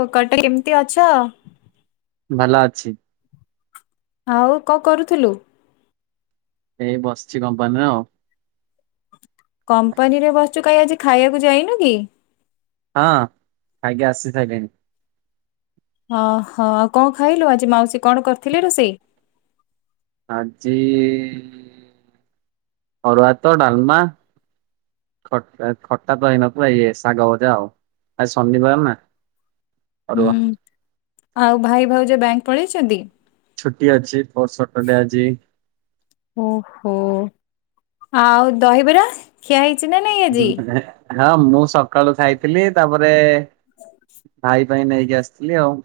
ଓ କଟରି କେମତି ଅଛ? ଭଲ ଅଛି। ଆଉ କଣ କରୁଥିଲୁ? ଏଇ ବସିଛି କମ୍ପାନୀର। କମ୍ପାନୀ ରେ ବସଛୁ କାଇଁ ଆଜି ଖାଇବାକୁ ଯାଇନୁ କି? ହଁ ଖାଇକି ଆସି ସାଇଲିଣି। ହଁ, ହଁ ଆଉ କଣ ଖାଇଲୁ? ଆଜି ମାଉସୀ କଣ କରିଥିଲେ ରୋଷେଇ? ଆଜି ଅରୁଆ ଭାତ ଡାଲମା ଖଟ ଆ, ଖଟା ତ ହେଇନଥିବ ଇଏ ଶାଗ ଭଜା ଆଉ। ଆଜି ଶନିିବର ନା। ଅରୁଆ। ହୁଁ ଆଉ ଭାଇ ଭାଉଜ ବ୍ୟାଙ୍କ୍ ପଳେଇଛନ୍ତି? ଛୁଟି ଅଛି ଫୋର୍ ସଟର ଡେ ଆଜି। ଓହୋ! ଆଉ ଦହିବରା ଖିଆ ହେଇଛି ନା ନାଇଁ? ଆଜି? [inaudible] ହଁ ମୁଁ ସକାଳୁ ଖାଇଥିଲି। ତାପରେ ଭାଇ ପାଇଁ ନେଇକି ଆସିଥିଲି ଆଉ।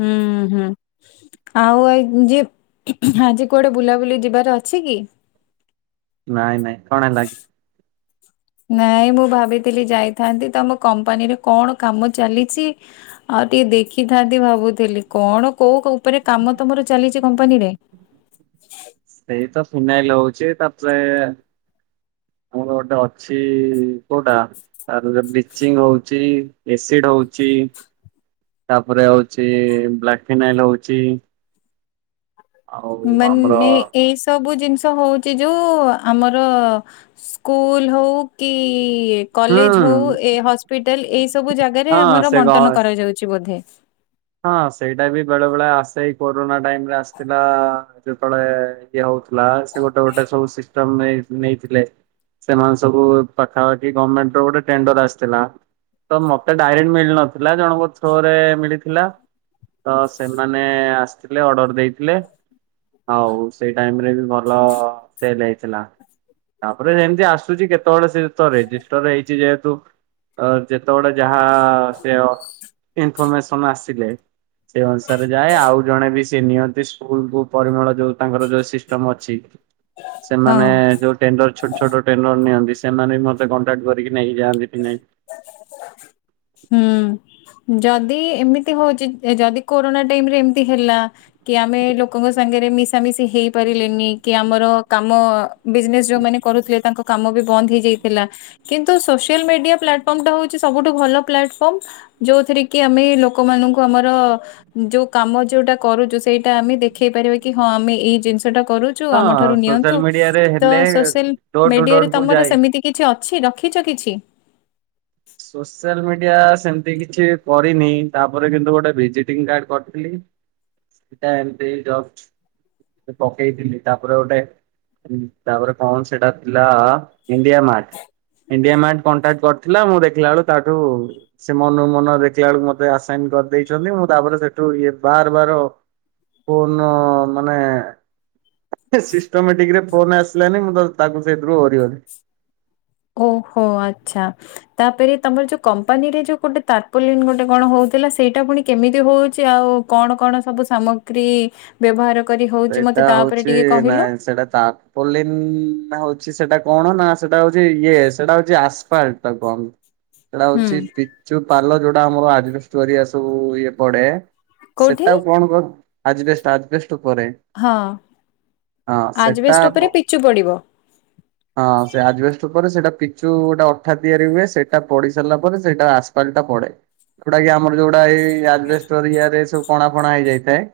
ହୁଁ, ହୁଁ। ଆଉ ଏଇ ଉଁ, ଯେ ଆଜି କୁଆଡେ ବୁଲାବୁଲି ଯିବାର ଅଛି କି? ନାଇଁ ନାଇଁ କଣ ହେଲା କି? ନାଇଁ ମୁଁ ଭାବିଥିଲି ଯାଇଥାନ୍ତି। ତୋମ କମ୍ପାନୀରେ କଣ କାମ ଚାଲିଛି ଆଉ ଟିକେ ଦେଖିଥାନ୍ତି ଭାବୁଥିଲି। କଣ କୋଉ କ-ଉପରେ କାମ ତୋମର ଚାଲିଛି କମ୍ପାନୀରେ? ସେଇ ତ ଫିନାଇଲ ହଉଛି। ତାପରେ ଆମର ଗୋଟେ ଅଛି କୋଉଟା ଆରୁ ଆ ବ୍ଲିଚିଙ୍ଗ ହଉଛି। ଏସିଡ ହଉଛି। ତାପରେ ହଉଛି ବ୍ଲାକ୍ ଫିନାଇଲ୍ ହଉଛି। ଆଉ ଆମର ମାନେ ଏଇ ସବୁ ଜିନିଷ ହଉଚି ଯୋଉ ଆମର ସ୍କୁଲ୍ ହଉ କି ଇଏ ହୁଁ କଲେଜ୍ ହଉ ଏ ହସ୍ପିଟାଲ୍ ଏଇ ସବୁ ଜାଗାରେ ହଁ ଆମର ସେ ଗ ବଣ୍ଟନ କରାଯାଉଛି ବୋଧେ। ହଁ ସେଇଟା ବି ବେଳେ ବେଳେ ଆସେ ଏଇ କୋରୋନା ଟାଇମ୍ ରେ ଆସିଥିଲା। ଯେତେବେଳେ ଇଏ ହଉଥୁଲା ସେ ଗୋଟେ ଗୋଟେ ସବୁ ସିଷ୍ଟମ ନେଇ ନେଇଥିଲେ। ସେମାନେ ସବୁ ପାଖାପାଖି ଗମେଣ୍ଟ ର ଗୋଟେ ଟେଣ୍ଡର୍ ଆସିଥିଲା। ତ ମୋତେ ଡାଇରେକ୍ଟ ମିଳିନଥିଲା ଜଣକ ଥ୍ରରେ ମିଳିଥି ଲା, ତ ସେମାନେ ଆସିଥିଲେ ଅର୍ଡର ଦେଇଥିଲେ। ଆଉ ସେଇ ଟାଇମ୍ ରେ ବି ଭଲ ସେଲ୍ ହେଇଥିଲା। ତାପରେ ସେମିତି ଆସୁଚି କେତେବେଳେ ସେ ତ ରେଜିଷ୍ଟର ହେଇଛି ଯେହେତୁ ଯେତେବେଳେ ଯାହା ସେ ଇନଫରମେସନ ଆସିଲେ। ସେ ଅନୁସାରେ ଯାଏ ଆଉ ଜଣେ ବି ସେ ନିଅନ୍ତି ସ୍କୁଲକୁ ପରିମଳ ଯୋଉ ତାଙ୍କର ଯୋଉ ସିଷ୍ଟମ ଅଛି। ସେମାନେ ହଁ। ଯୋଉ ଟେଣ୍ଡର ଛୋଟ ଛୋଟ ଟେଣ୍ଡର ନିଅନ୍ତି ସେମାନେ ବି ମତେ କଣ୍ଟାକ୍ଟ କରିକି ନେଇକି ଯାଆନ୍ତି ନାଇ ହୁଁ ଯଦି ଏମିତି ହୋଉଚି ଯଦି କୋରୋନା ଟାଇମ ରେ ଏମିତି ହେଲା। କି ଆମେ ଲୋକଙ୍କ ସାଙ୍ଗେରେ ମିଶାମିଶି ହେଇ ପାରିଲେନି କି ଆମର କାମ ବିଜନେସ୍ ଯୋଉ ମାନେ କରୁଥିବେ ତାଙ୍କ କାମ ବି ବନ୍ଦ୍ ହେଇ ଯାଇଥିଲା। କିନ୍ତୁ ସୋସିଆଲ୍ ମିଡିଆ ପ୍ଲାଟଫର୍ମ ଟା ହୋଉଚି ସବୁଠୁ ଭଲ ପ୍ଲାଟଫର୍ମ। ଯୋଉଥିରେ କି ଆମେ ଲୋକମାନଙ୍କୁ ଆମର ଯୋଉ କାମ ଯୋଉଟା କରୁଚୁ ସେଇଟା ଆମେ ଦେଖେଇ ପାରିବା କି ହଁ ଆମେ ଏଇ ଜିନିଷ ସେଟା କରୁୁଚୁ ହଁ ଆମ ଠାରୁ ସୋସିଆଲ ନିଅନ୍ତୁ, ମିଡିଆରେ ତ ହେଲେ social door to media door ରେ କୁ ତମର ଯାଏ ସମିତି କି? କିଛି ଅଛି ରଖିଚ କିଛି? ସୋସିଆଲ୍ ମିଡିଆ ସେମତି କିଛି କରିନି, ତାପରେ କିନ୍ତୁ ଗୋଟେ ଭିଜିଟିଂ କାର୍ଡ କରିଥିଲି। [inaudible] ସେଟା ଏମତି ଜଷ୍ଟ ପକେଇଥିଲି ତାପରେ ଗୋଟେ ତାପରେ କଣ ସେଟା ଥିଲା ଇଣ୍ଡିଆ ଇଣ୍ଡିଆ ମ୍ୟାଚ୍ କଣ୍ଟାକ୍ଟ କରିଥିଲା ମୁଁ ଦେଖିଲା ବେଳୁ ତା ଠୁ ସେ ମନୁକୁ ମନ ଦେଖିଲା ବେଳକୁ ମତେ ଆସାଇନ୍ କରି ଦେଇଚନ୍ତି ମୁଁ ତାପରେ ସେଠୁ ଇଏ ବାର ବାର [unintelligible] ସିଷ୍ଟମଟିକରେ ଫୋନ ଆସିଲାନି ମୁଁ ତ ତାକୁ ସେଥିରୁ ଓରିଗଲି। ଓହୋ ଆଚ୍ଛା। ତାପରେ ତମର ଯୋଉ କମ୍ପାନୀରେ ଯୋଉ ଗୋଟେ ତାରପୋଲିନ୍ ଗୋଟେ କଣ ହୋଉଥିଲା ସେଇଟା ପୁଣି କେମିତି ହୋଉଚି ଆଉ କଣ କଣ ସବୁ ସାମଗ୍ରୀ ବ୍ୟବହାର କରି ହୋଉଚି ସେଇଟା ମତେ ତା ଉପରେ ହଉଛି ଟିକେ ନାଇଁ ସେଇଟା ତା ପଲିନ୍ ନା ହୋଉଚି ସେଟା କଣ ନା ସେଟା ହୋଉଚି ଇଏ ସେଟା ହୋଉଚି ଆସ୍ପାଟ୍ କହନ୍ତି। ସେଇଟା ହୁଁ। ହୋଉଚି ପିଚୁ ପାଲ ଯୋଉଟା ଆମର ଆଜବେଷ୍ଟଟ୍ ପରିକା ସବୁ ଇଏ ପଡ଼େ। କୋଉଠି? ସେଟା କୁ କଣ କହନ୍ତି ଆଜବେଷ୍ଟସ ଆଜବେଷ୍ଟସ ଉପରେ ହଁ ହଁ ସେଟା ଆଜବେଷ୍ଟ ଉପରେ ପିଚୁ ପଡିବ। ହଁ ସେ ଆଜବେଷ୍ଟ ପରେ ସେଟା ପିଚୁ ଗୋଟେ ଅଠା ତିଆରି ହୁଏ, ସେଟା ପଢି ସାରିଲା ପରେ ସେଇଟା ଆସେ। ପଲଟା ପଡେ। ଏଗୁଡାକ ଆମର ଯୋଉଡା ଏଇ ଆଜବେଷ୍ଟ୍ ରେ ସବୁ କଣା ଫଣା ହେଇ ଯାଇଥାଏ।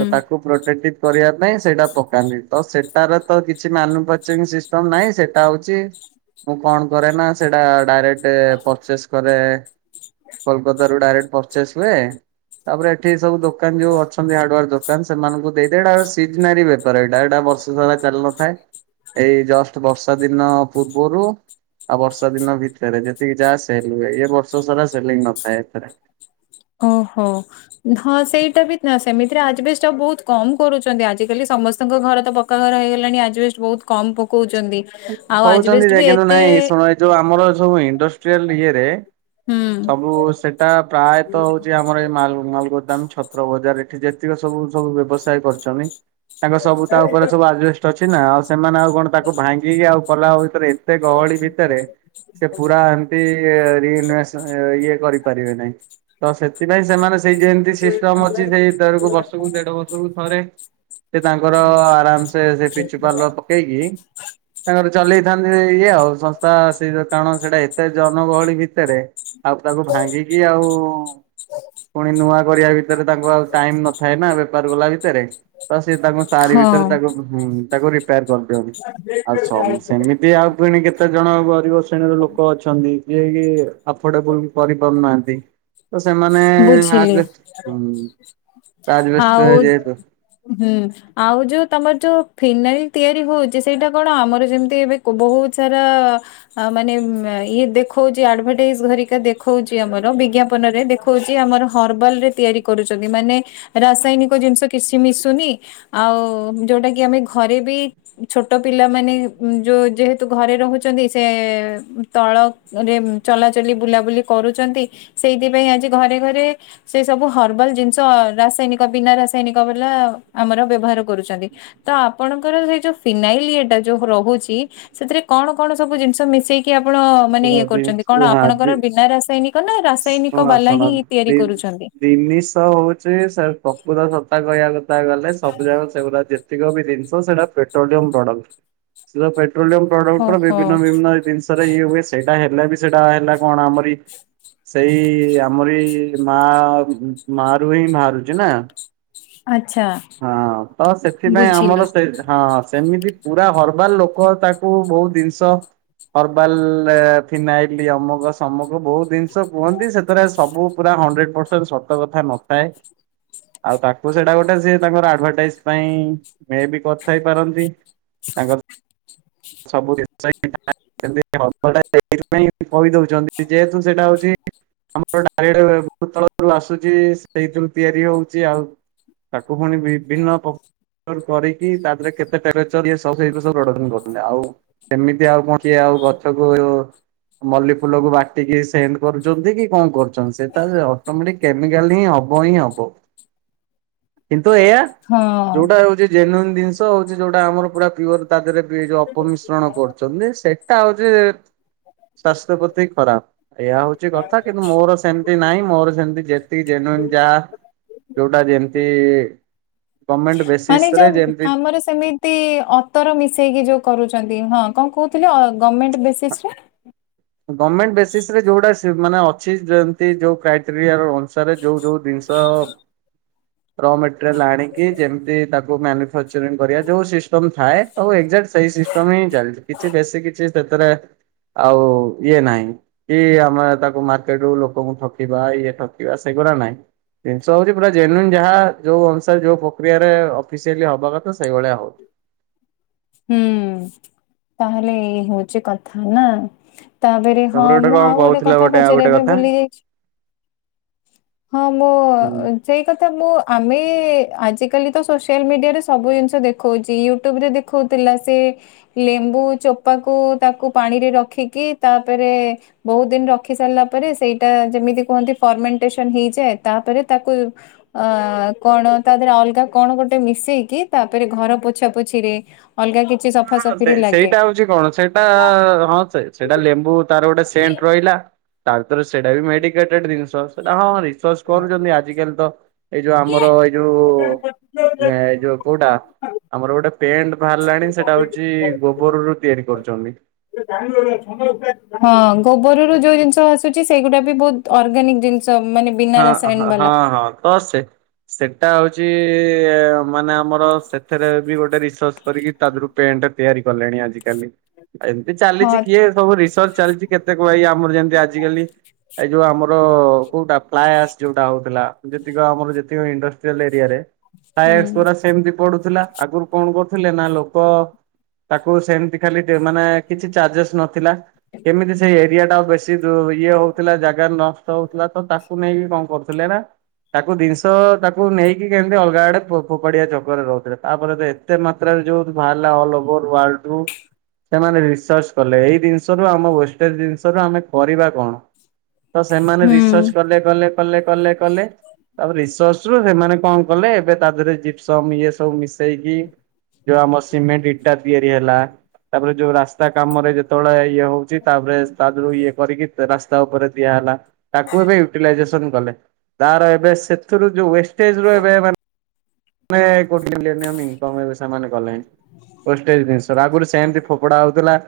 ତ ତାକୁ [unintelligible] କରିବା ପାଇଁ ସେଟା ପକାନ୍ତି ତ ସେଟାର ତ କିଛି ମାନୁଫେଚନ ସିସ୍ ତ ନାଇଁ ସେଟା ହୋଉଚି? ମୁଁ କଣ କରେ ନା, ସେଇଟା ଡାରେକ୍ଟ ପଚେସ୍ କରେ। କୋଲକତା ରୁ ଡାରେକ୍ଟ ପଚେସ୍ ହୁଏ। ତାପରେ ଏଠି ସବୁ ଦୋକାନ ଯୋଉ ଅଛନ୍ତି ହାର୍ଡୱାର୍କ ଦୋକାନ ସେମାନଙ୍କୁ ଦେଇ ଦିଏ ହେରା ସିଜନାରୀ ବେପାର ଏଇଟା ଏଇଟା ବର୍ଷ ସାରା ଚାଲୁନଥାଏ। ଏଇ ଜଷ୍ଟ୍ ବର୍ଷା ଦିନ ପୂର୍ବରୁ ଆଉ ବର୍ଷା ଦିନ ଭିତରେ ଯେତିକି ଯାହା ସେଲ୍ ହୁଏ। ଏ ବର୍ଷ ସାରା ସେଲିଙ୍ଗ ନଥାଏ ଏଥିରେ। ଓଃ ହୋ। ହଁ ସେଇଟା ବି ନା ସେମିତିରେ ଆଜବେଷ୍ଟ ବୋହୁତ୍ କମ୍ କରୁଚନ୍ତି ଆଜିକାଲି ସମସ୍ତଙ୍କ ଘର ତ ପକ୍କା ଘର ହେଇଗଲାଣି ଆଜବେଷ୍ଟ୍ ବୋହୁତ୍ କମ୍ ପକୋଉଚନ୍ତି। କୋହୁଚନ୍ତି ଯେ ନାଇ ଶୁଣ ଏଇ ଯୋଉ ଇଣ୍ଡଷ୍ଟିଆଲ୍ ଇଏଯେ ହୁଁ ସବୁ ସେଟା ପ୍ରାୟତଃ ହୋଉଚି ଆମର ଏଇ ମାଲ୍ ମାଲ୍ ଗୋଦାମ ଛତୁ ବଜାର ଏଠି ଯେତିକି ସବୁ ସବୁ ବ୍ୟବସାୟ କରୁଚନ୍ତି ତାଙ୍କ ସବୁ ତା ଉପରେ ସବୁ ଆଜବେଷ୍ଟ୍ ଅଛି ନା ଆଉ ସେମାନେ ଆଉ କଣ ତାକୁ ଭାଙ୍ଗି ଆଉ ଗଲା ଆଉ ଭିତରେ ଏତେ ଗହଳି ଭିତରେ ସେ ପୁରା ଏ ରିଇ ରିଏନିବେସନ୍ ଇଏ କରିପାରିବେନି ନାହିଁ ତ ସେଥିପାଇଁ ସେଇ ଯେମିତି ସିଷ୍ଟମ୍ ଅଛି ସେଇ ତରକୁ ବର୍ଷକୁ ଦେଢ଼ ବର୍ଷ ସେ ତାଙ୍କର ଆରାମ୍ ସେ ସେ ପିଚୁ ପାଲ ପକେଇକି ତାଙ୍କର ଚଲେଇଥାନ୍ତି ଏଇଆ ଆଉ ସଂସ୍ଥା କାରଣ ସେଇଟା ଏତେ ଜନ ଗହଳି ଆଉ ତାକୁ ଭାଙ୍ଗିକି ଆଉ ପୁଣି ନୂଆ କରିବା ଭିତରେ ତାଙ୍କୁ ଆଉ ଟାଇମ୍ ନଥାଏ ନା? ବେପାର କଲା ଭିତେରେ ତ ସେ ତାଙ୍କୁ ତାରି ହଁ ଭିତରେ ତାକୁ ରିପେୟାର୍ କରିଦିଅନ୍ତି। ଆଉ ସବୁ ସେମିତି ଇଏ ଆଉ ଫୁଣି କେତେ ଜଣ ଗରିବ ଶ୍ରେଣୀର ଲୋକ ଅଛନ୍ତି ଯିଏ କି? କରିପାରୁନାହାନ୍ତି। ତ ସେମାନେ ଆଗ ବୁଝିଲି। ଆଉ ହୁଁ। ଆଉ ଯୋଉ ତମର ଯୋଉ ଫିନାଇଲ ତିଆରି ହଉଛି ସେଇଟା କଣ ଆମର ଯେମିତି ଏବେ ବହୁତ ସାରା ଆ ମାନେ ଇଏ ଦେଖଉଛି ଆଡଭଟାଇଜ ଧରିକା ଦେଖଉଛି ଆମର ବିଜ୍ଞାପନ ରେ ଦେଖ ହଉଛି ଆମର ହର୍ବାଲ ରେ ତିଆରି କରୁଛନ୍ତି। ମାନେ ରାସାୟନିକ ଜିନିଷ କିଛି ମିଶୁନି। ଆଉ ଯୋଉଟା କି ଆମେ ଘରେ ବି ଛୋଟ ପିଲା ମାନେ ଯୋଉ ଯେହେତୁ ଘରେ ରହୁଛନ୍ତି ସେ ତଳ ରେ ଚଲାଚଲି ବୁଲାବୁଲି କରୁଛନ୍ତି ସେଇଥିପାଇଁ ଆଜି ଘରେ ଘରେ ସେ ସବୁ ହର୍ବାଲ ଜିନିଷ ରାସାୟନିକ ବିନା ରାସାୟନିକ ବାଲା ଆମର ବ୍ୟବହାର କରୁଛନ୍ତି। ତ ଆପଣଙ୍କର ସେଇ ଯୋଉ ଫିନାଇଲ ଇଟା ଯୋଉ ରହୁଛି ସେଥିରେ କଣ କଣ ସବୁ ଜିନିଷ ମିଶେଇି କି ଆପଣ ମାନେ ଇଏ କରୁଛନ୍ତି କଣ ଆପଣଙ୍କର ଯେହେତୁ ବିନା ରାସାୟନିକ ନା ରାସାୟନିକ ଶୁଣ ବାଲା ଶୁଣ ହିଁ ତିଆରି ଦି କରୁଛନ୍ତି। ଜିନିଷ ହଉଛି ସେ ପ୍ରକତ ସତା କହିବା କଥା ଗଲେ ସବୁ ଜାକ ସେଗୁଡା ଯେତିକି ପ୍ରକିନ ସେଟା ପେଟ୍ରୋଳୟମ୍ ପ୍ରଡ଼କ୍ଟ ପେଟ୍ରୋଳୟମ୍ ପ୍ରଡକ୍ଟ ର ଓହୋ ବିଭିନ୍ନ ବିଭିନ୍ନ ଜିନିଷ ର ଇଏ ହୁଏ ସେଇଟା ହେଲେ ବି ସେଇଟା ହେଲା କଣ ଆମରି ସେଇ ଆମରି ବି ମା ମାରୁ ହିଁ ବାହାରୁଚି ନା? ଆଚ୍ଛା। ହଁ ତ ସେଥିପାଇଁ ବୁଝିଲି ଆମର ସେ ହଁ ସେମିତି ପୁରା ହରବାଲ ଲୋକ ତାକୁ ବହୁତ ଜିନିଷ ହର୍ବାଲ ଫିନାଇଲ ଅମକ ସମକ ବହୁତ ଜିନିଷ କୁହନ୍ତି ସେଥିରେ ସବୁ ପୁରା ହଣ୍ଡେଡ ପରଣ୍ଟ ସତ କଥା ନଥାଏ। ଆଉ ତାକୁ ସେଇଟା ଗୋଟେ ତାଙ୍କର ଆଡଭଟାଇଜ ପାଇଁ ମେ ବି କଥା ହେଇ ପାରନ୍ତି। ତାଙ୍କର ସବୁ [inaudible] [inaudible] କହିଦଉଛନ୍ତି ଯେହେତୁ ସେଇଟା ହଉଛି ଆମର ଚାରିଆଡେ ବହୁତ ତଳରୁ ଆସୁଛି ସେଇଥିରୁ ତିଆରି ହଉଛି ଆଉ ତାକୁ ପୁଣି ବିଭିନ୍ନ ପ [inaudible] କରିକି ତା ଦେହରେ କେତେ ଟେମ୍ପରେଚର ଇଏ ସବଇ ସବୁ ବଡ ଦିନ କରୁ ଲେ ଆଉ ସେମିତି ଆଉ କଣ ସିଏ ଆଉ ଗଛକୁ ମଲ୍ଲି ଫୁଲକୁ ବାଟିକି ସେଣ୍ଡ କରୁଛନ୍ତି କି କଣ କରୁଛନ୍ତି ସେଟ ଅଟୋମେଟିକ କେମିକାଲ ହିଁ ହବ ହିଁ ହବ। [inaudible] କିନ୍ତୁ ଏୟା ହଁ। ଯୋଉଟା ହଉଛି ଜେନୁନ୍ ଜିନିଷ ହଉଛି ଯୋଉଟା ଆମର ପୁରା ପିଓର ତା ଦେହରେ ଯୋଉ ଅପମିଶ୍ରଣ କରୁଛନ୍ତି ସେଇଟା ହଉଛି ସ୍ୱସ୍ୟ ପ୍ରତି ଖରାପ। ଏହା ହଉଛି କଥା କିନ୍ତୁ ମୋର ସେମିତି ନାଇଁ ମୋର ସେମିତି ଯେତିକି ଜନୁଭନ୍ ଯା ଯୋଉଟା ଯେମତି ମାନେ ଯ ଆମର ସେମିତି ତି ଅତର ମିଶେଇକି ଯୋଉ କରୁଛନ୍ତି ହଁ କଣ କହୁଥିଲେ ଗଭର୍ମେଣ୍ଟ ବେସିସ ରେ ଗମେଣ୍ଟ ବେସିସ ରେ ଯୋଉଟା ମାନେ ଅଛି ଯେମତି ଯୋଉ କ୍ରାଇଟେରିଆ ର ଅନର୍ଷାରେ ଯୋଉ ଯୋଉ ଜିନିଷ ରମେଟେରିଆଲ ଆଣିକି ଯେମିତି ତାକୁ ମ୍ୟାନୁଫାଚଂ କରିବା ଯଉ ଥାଏ ଆଉ ଏଯାକଟ ସେଇ ସିଷ୍ଟମ ହିଁ ଚାଲିଛି କିଛି ବେଶୀ କିଛି ସେଥିରେ ଆଉ ଇଏ ନାହିଁ କି ଆମେ ତାକୁ ମାର୍କେଟ ରୁ ଲୋକଙ୍କୁ ଠକିବା ଇଏ ଠକିବା ସେଗୁଡା ନାହିଁ। ଜିନିଷ ହଉଛି ପୁରା ଜେନୁନ୍ ଯାହା ଯୋଉ ଅନୁସାରେ ଯୋଉ ପ୍ରକ୍ରିୟାରେ ଅଫିସିଆଲି ହବ କଥା ସେଇଭଳିଆ ହଉଛି। ହୁଁ ତାହେଲେ ଏଇ ହଉଚ କଥା ନା। ତାପରେ ହଁ ମୁଁ କଣ ଆଉ ଗୋଟେ କହୁଥିଲା କଥା ଆଉ ପଚାରିବା ଗୋଟେ ଏବେ କଥା ଭୁଲି ଯାଇଛି। ହଁ ମୁଁ ହୁଁ। ସେଇ କଥା ମୁଁ ଆମେ ଆଜିକାଲି ତ ସୋସିଆଲ ମିଡିଆ ରେ ସବୁ ଜିନିଷ ଦେଖଉଛି। ୟୁଟ୍ୟୁବ ରେ ଦେଖଉଥିଲା ସେ ଲେମ୍ବୁ ଚୋପାକୁ ତାକୁ ପାଣିରେ ରଖିକି ତାପରେ ବହୁତ ଦିନ ରଖି ସାରିଲା ପରେ ସେଇଟା ଯେମିତି କୁହନ୍ତି ଫର୍ମେଣ୍ଟେସନ ହେଇଯାଏ ତାପରେ ତାକୁ ଅ କଣ ତା ଦେହରେ ଅଲଗା କଣ ଗୋଟେ ମିଶେଇକି ତାପରେ ଘର ପୋଛା ପୋଛିରେ ଅଲଗା କି ସେ ସେଇଟା ହଉଛି କଣ ସେଇଟା ହଁ ସେ ସେଇଟା ଲେମ୍ବୁ ତାର ଗୋଟେ ସେଣ୍ଟ ରହିଲା। ତା ଭିତରେ ସେଇଟା ବି ମେଡିକେଟେଡ ଜିନିଷ। ସେଟା ହଁ [unintelligible] କରୁଛନ୍ତି ଆଜିିକାଲି ତ ଏଇ ଯୋଉ ଆମର ଏଇ ଯୋଉ ଏଇ ଯୋଉ କୋଉଟା ଆମର ଗୋଟେ ପ୍ୟାଣ୍ଟ ବାହାରିଲାଣି ସେଇଟା ହଉଚି ଗୋବର ରୁ ତିଆରି କରୁଛନ୍ତି। ହଁ ଗୋବରରୁ ଯୋଉ ଜିନିଷ ଆସୁଛି ସେଇଗୁଡା ବି ବହୁତ ଅର୍ଗାନିକ ଜିନିଷ ମାନେ ବିନା ହଁ ରସାୟନ ହଁ ବାଲା। [unintelligible] ସେଟା ହଉଛି ମାନେ ଆମର ସେଥିରେ ବି ଗୋଟେ ରିସର୍ଚ କରିକି ତାଦେହ ରୁ ପେଣ୍ଟ ତିଆରି କଲେଣି ଆଜିକାଲି। ଏମିତି ଚାଲିଛି ହଁ କିଏ ସବୁ ରିସର୍ଚ ଚାଲିଛି କେତେକ ଭାଇ ଆମର ଯେମତି ଆଜିକାଲି ଏଇ ଯୋଉ ଆମର କୋଉଟା [unintelligible] ଯୋଉଟା ହଉଥିଲା ଯେତିକ ଆମର ଯେତିକ ଇଣ୍ଡଷ୍ଟ୍ରିଲ ଏରିଆରେ ହୁଁ [unintelligible] ସେମିତି ପଡୁଥିଲା। ଆଗରୁ କଣ କରୁଥିଲେ ନା ଲୋକ ତାକୁ ସେମିତି ଖାଲି ମାନେ କିଛି ଚାର୍ଜେସ୍ ନଥିଲା। କେମିତି ସେଇ ଏରିଆ ଟା ବେଶୀ ଇଏ ହଉଥିଲା ଜାଗା ନଷ୍ଟ ହଉଥିଲା। ତ ତାକୁ ନେଇକି କଣ କରୁଥିଲେ ନା ତାକୁ ଜିନିଷ ତାକୁ ନେଇକି କେମିତି ଅଲଗା ଆଡେ ଫୋପାଡିଆ ଚକରେ ରହୁଥିଲେ। ତାପରେ ଦେ ଏତେ ମାତ୍ରାରେ ଯୋଉ ବାହାରିଲା ଅଲ ଓଭର୍ ୱର୍ଲ୍ଡ ରୁ ସେମାନେ ରିସର୍ଚ୍ଚ କଲେ। ଏଇ ଜିନିଷରୁ ଆମ ୱଷ୍ଟେଜ ଜିନିଷରୁ ଆମେ କରିବା କଣ? ତ ସେମାନେ ହୁଁ। ରିସର୍ଚ କଲେ କଲେ କଲେ କଲେ କଲେ ତାପ ରିସର୍ଚ୍ଚ ରୁ ସେମାନେ କଣ କଲେ ଏବେ ତା ଦେହରେ ଜିପସମ୍ ଇଏ ସବୁ ମିଶେଇକି ଯୋଉ ଆମ ସିମେଣ୍ଟ ଇଟା ତିଆରି ହେଲା ତାପରେ ଯୋଉ ରାସ୍ତା କାମ ରେ ଯେତେବେଳେ ଇଏ ହଉଚି ତାପରେ ତା ଦେହରୁ ଇଏ କରିକି ସେ ରାସ୍ତା ଉପରେ ଦିଆ ହେଲା। ତାକୁ ଏବେ ୟୁଟିଲାଇଜେସନ କଲେ। ତାର ଏବେ ସେଥିରୁ ଯୋଉ ୱେଷ୍ଟଜ୍ ର ଏବେ ମାନେ ଆମେ [unintelligible] ଇନକମ୍ ଏବେ ସେମାନେ କଲେଣି। ୱେଷ୍ଟଜ୍ ଜିନିଷ ରୁ। ଆଗରୁ ସେମିତି ଫୋଡ଼ା ହଉଥିଲା।